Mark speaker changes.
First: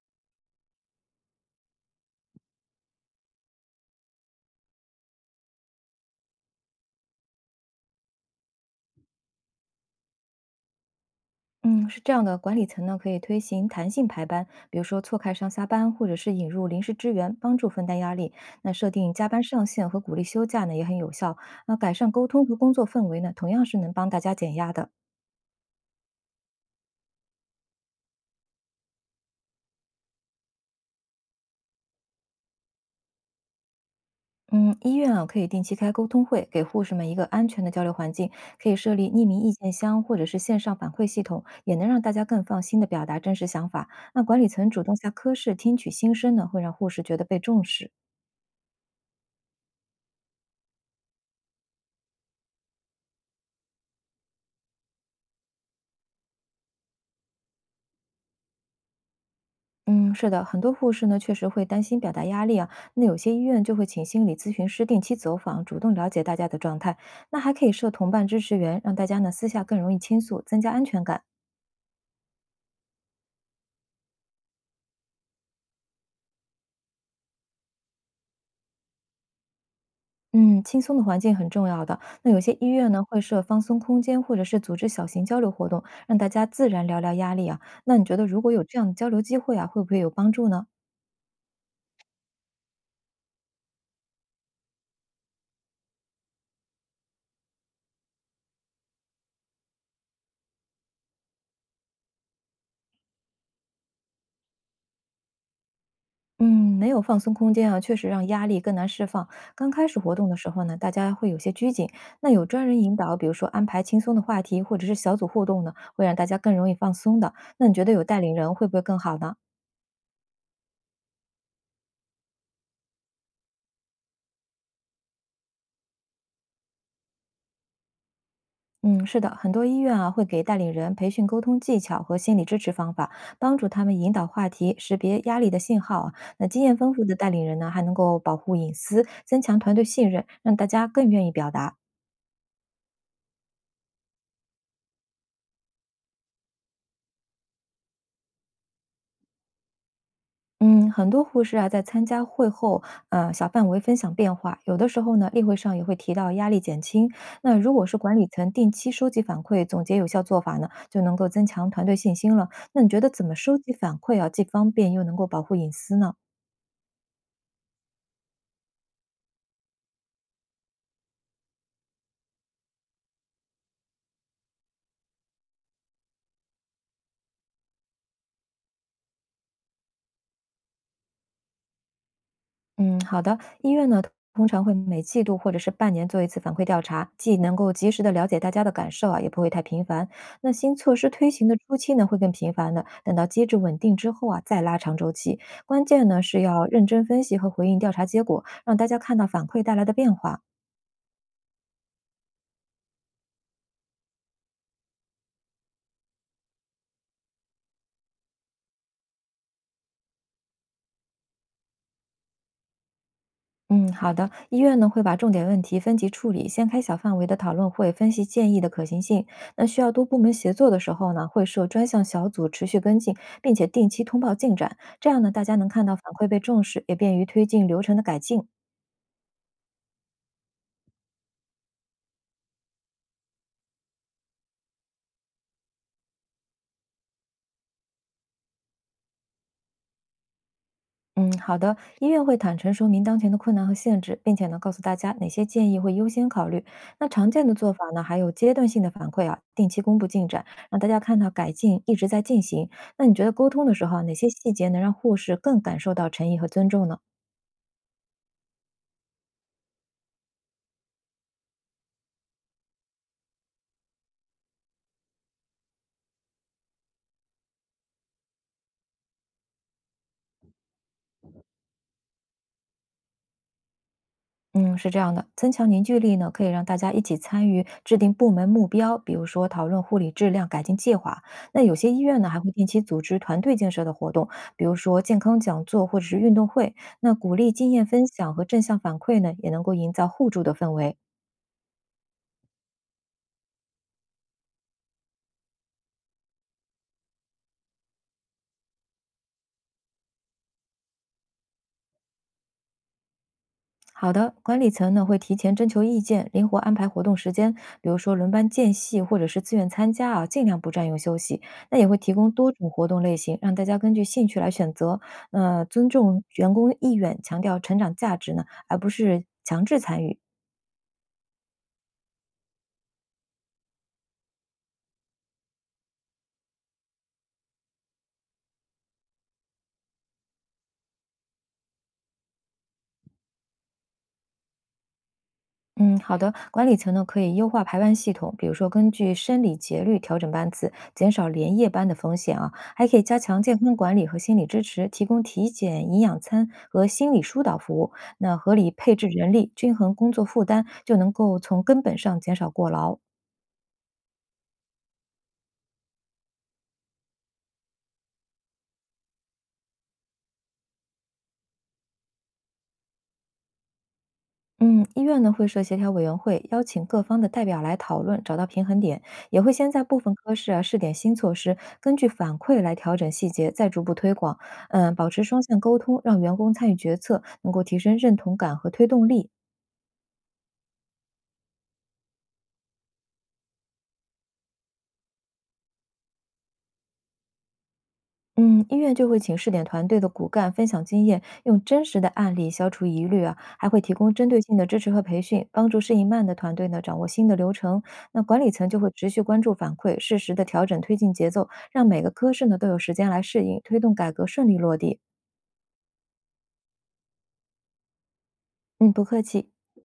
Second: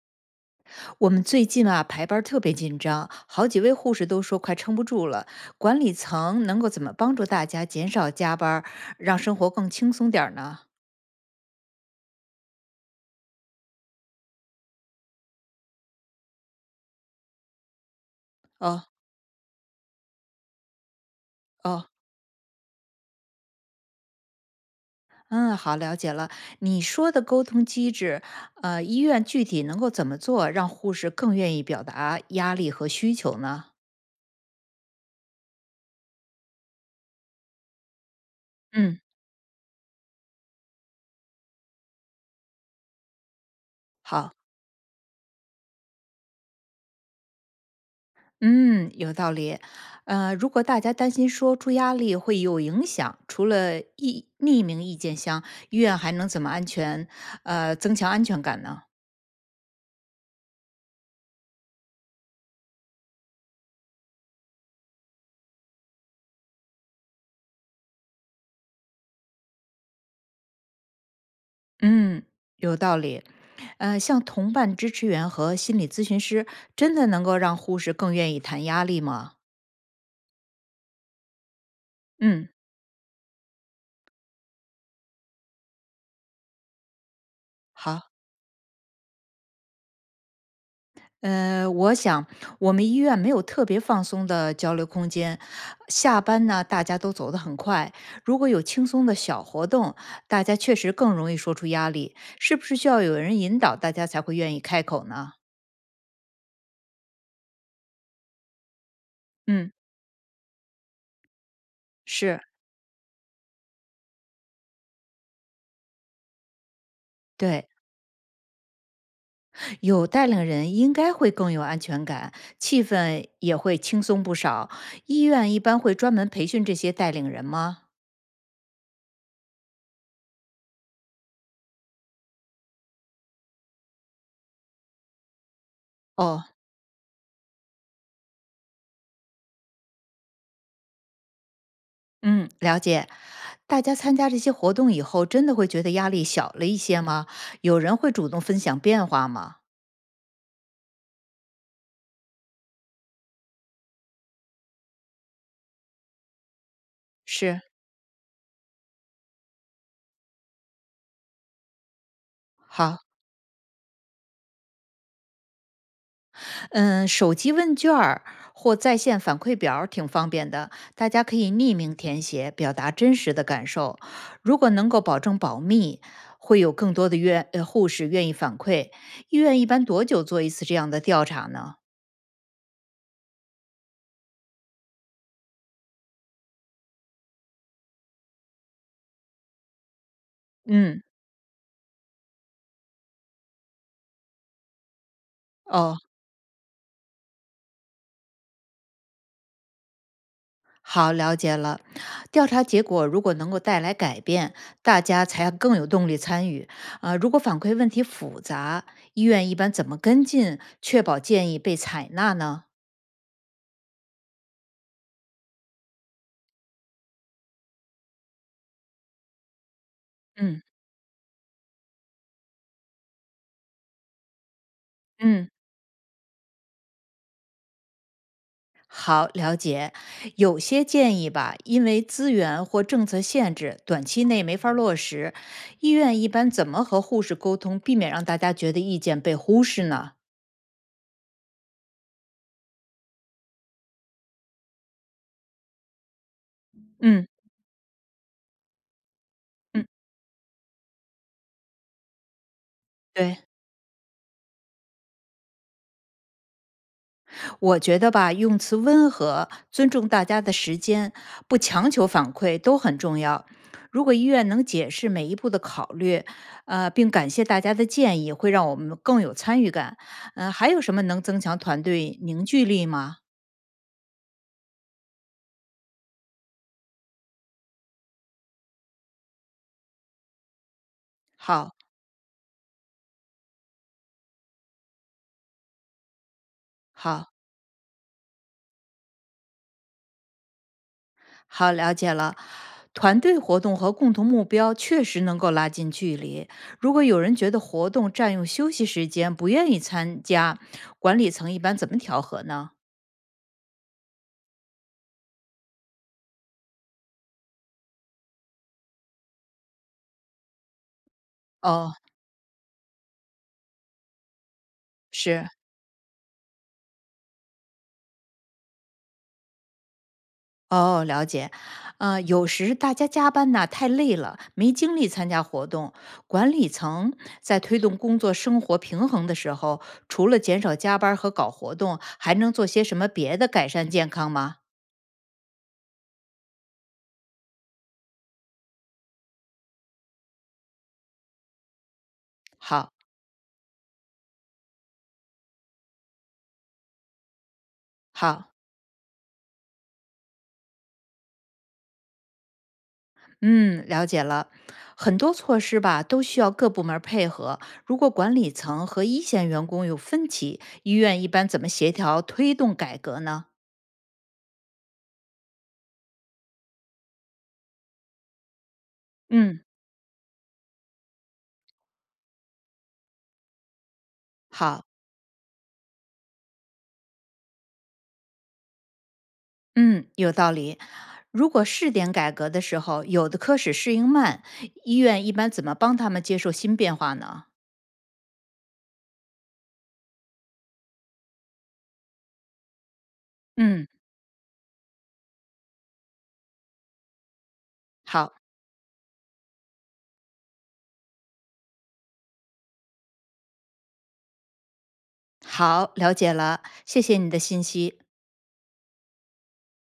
Speaker 1: 我们最近啊排班儿特别紧张，好几位护士都说快撑不住了。管理层能够怎么帮助大家减少加班儿让生活更轻松点儿呢？
Speaker 2: 嗯，是这样的，管理层呢可以推行弹性排班，比如说错开上下班，或者是引入临时支援，帮助分担压力。那
Speaker 1: 哦
Speaker 2: 设定加班上限和鼓励休假呢也很有效。那
Speaker 1: 哦，
Speaker 2: 改善沟通和工作氛围呢，同样是能帮大家减压的。
Speaker 1: 嗯，好，了解了。你说的沟通机制，医院具体能够怎么做，让护士更愿意表达压力和需求呢？
Speaker 2: 嗯，医院啊可以定期开沟通会，给护士们一个安全的交流环境，可以设
Speaker 1: 嗯，
Speaker 2: 立匿名意见箱或者是线上反馈系统，也能让大家更放心的表达真实想法。那
Speaker 1: 好。
Speaker 2: 管理层主动下科室听取心声呢，会让护士觉得被重视。
Speaker 1: 嗯，有道理。如果大家担心说出压力会有影响，除了意匿名意见箱，医院还能怎么安全？增强安全感呢？
Speaker 2: 嗯，是的，很多护士呢确实会担心表达压力啊，那有些医院就会请心理咨询师定期走访，主动了解大家的状态。那还可以设同伴支持员，让大家呢私下更容易倾诉，增加安全感。
Speaker 1: 嗯，有道理。像同伴支持员和心理咨询师，真的能够让护士更愿意谈压力吗？
Speaker 2: 嗯，轻松的环境很重要的。那有
Speaker 1: 嗯，
Speaker 2: 些医院呢会设放松空间，或者是组织小型交流活动，让大家自然聊聊压力啊。那
Speaker 1: 好。
Speaker 2: 你觉得如果有这样的交流机会啊，会不会有帮助呢？
Speaker 1: 我想我们医院没有特别放松的交流空间。下班呢，大家都走得很快。如果有轻松的小活动，大家确实更容易说出压力。是不是需要有人引导，大家才会愿意开口呢？
Speaker 2: 嗯，没有放松空间啊，确实让压力更难释放。刚
Speaker 1: 嗯，
Speaker 2: 开始活动的时候呢，大家会有些拘谨，那
Speaker 1: 是
Speaker 2: 有专人引导，比如说安排轻松的话题，或者是小组互动呢，会让大家更容易放松的。那
Speaker 1: 对，
Speaker 2: 你觉得有带领人会不会更好呢？
Speaker 1: 有带领人应该会更有安全感，气氛也会轻松不少。医院一般会专门培训这些带领人吗？
Speaker 2: 嗯，是的，很多医院啊会给带领人培训沟通技巧和心理支持方法，帮助他们引导话题，识别压力的信号啊。
Speaker 1: 哦，
Speaker 2: 那经验丰富的带领人呢，还能够保护隐私，增强团队信任，让大家更愿意表达。
Speaker 1: 嗯，了解。大家参加这些活动以后，真的会觉得压力小了一些吗？有人会主动分享变化吗？
Speaker 2: 嗯，很多护士啊，在参加会后，小范围分享变化，有的时候呢，例会上也会提到压力减轻。那
Speaker 1: 是，
Speaker 2: 如果是管理层定期收集反馈，总结有效做法呢，就能够增强团队信心了。那你
Speaker 1: 好，
Speaker 2: 觉得怎么收集反馈啊，既方便又能够保护隐私呢？
Speaker 1: 嗯，手机问卷儿或在线反馈表儿挺方便的，大家可以匿名填写，表达真实的感受。如果能够保证保密，会有更多的护士愿意反馈。医院一般多久做一次这样的调查呢？
Speaker 2: 嗯，好的。医院呢，通常会每季度或者是半年做一次反馈调查，既能够及时的了解大家的感受啊，也不会太频繁。那新措
Speaker 1: 嗯，
Speaker 2: 施推行的初期呢，会更频繁的，等到机制稳定之后啊，再拉长周期。关
Speaker 1: 哦，
Speaker 2: 键呢是要认真分析和回应调查结果，让大家看到反馈带来的变化。
Speaker 1: 好，了解了。调查结果如果能够带来改变，大家才更有动力参与。如果反馈问题复杂，医院一般怎么跟进，确保建议被采纳呢？
Speaker 2: 嗯，好的。医院呢会把重点问题分级处理，先开小范围的讨论会，分析建议的可行性。那需要多部门协
Speaker 1: 嗯，
Speaker 2: 作的时候呢，会设专项小组持续跟进，并且定期通报进展。这样呢，大
Speaker 1: 嗯，
Speaker 2: 家能看到反馈被重视，也便于推进流程的改进。
Speaker 1: 好，了解。有些建议吧，因为资源或政策限制，短期内没法儿落实。医院一般怎么和护士沟通，避免让大家觉得意见被忽视呢？
Speaker 2: 嗯，好的。医院会坦诚说明当前的困难和限制，并且呢，告诉大家哪些建议会优先考虑。那
Speaker 1: 嗯
Speaker 2: 常见的做法呢，还有阶段性的反馈啊，定期
Speaker 1: 嗯，
Speaker 2: 公布进展，让大家看到改进一直在进行。那你觉得
Speaker 1: 对。
Speaker 2: 沟通的时候啊哪些细节能让护士更感受到诚意和尊重呢？
Speaker 1: 我觉得吧，用词温和，尊重大家的时间，不强求反馈都很重要。如果医院能解释每一步的考虑，并感谢大家的建议，会让我们更有参与感。嗯、还有什么能增强团队凝聚力吗？
Speaker 2: 嗯，是这样的，增强凝聚力呢，可以让大家一起参与制定部门目标，比如说讨论护理质量改进计划。那有
Speaker 1: 好，
Speaker 2: 些医院呢，还会定期组织团队建设的活动，比如说健康讲座或者是运动会。那鼓
Speaker 1: 好，
Speaker 2: 励经验分享和正向反馈呢，也能够营造互助的氛围。
Speaker 1: 好，了解了。团队活动和共同目标确实能够拉近距离。如果有人觉得活动占用休息时间，不愿意参加，管理层一般怎么调和呢？
Speaker 2: 好的，管理层呢会提前征求意见，灵活安排活动时间，比如说轮班间隙或者是自愿参加啊，尽量不占用休息。那也
Speaker 1: 哦，
Speaker 2: 会提供多种活动类型，让大家根据兴趣来选择。
Speaker 1: 是，
Speaker 2: 那、尊重员工意愿，强调成长价值呢，而不是强制参与。
Speaker 1: 哦，了解。有时大家加班呐太累了，没精力参加活动。管理层在推动工作生活平衡的时候，除了减少加班儿和搞活动，还能做些什么别的改善健康吗？
Speaker 2: 嗯，好的。管理层呢可以优化排班系统，比如说根据生理节律调整班次，减少连夜班的风险啊。还
Speaker 1: 好，
Speaker 2: 可以加强健康管理和心理支持，提供体检、营养餐和心理疏导服务。那
Speaker 1: 好，
Speaker 2: 合理配置人力，均衡工作负担，就能够从根本上减少过劳。
Speaker 1: 嗯，了解了。很多措施吧都需要各部门儿配合。如果管理层和一线员工有分歧，医院一般怎么协调推动改革呢？
Speaker 2: 嗯，医院呢会设协调委员会，邀请各方的代表来讨论，找到平衡点，也会
Speaker 1: 嗯，
Speaker 2: 先在部分科室啊试点新措施，根据反馈来调整细节，再逐步推广。
Speaker 1: 好。
Speaker 2: 嗯，保持双向沟通，让员工参与决策，能够提升认同感和推动力。
Speaker 1: 嗯，有道理。如果试点改革的时候，有的科室适应慢，医院一般怎么帮他们接受新变化呢？
Speaker 2: 嗯，医院就会请试点团队的骨干分享经验，用真实的案例消除疑虑啊，还会
Speaker 1: 嗯，
Speaker 2: 提供针对性的支持和培训，帮助适应慢的团队呢掌握新的流程。那
Speaker 1: 好，
Speaker 2: 管理层就会持续关注反馈，适时的调整推进节奏，让每个科室呢都有时间来适应，推动改革顺利落地。
Speaker 1: 好，了解了，谢谢你的信息。
Speaker 2: 嗯，不客气。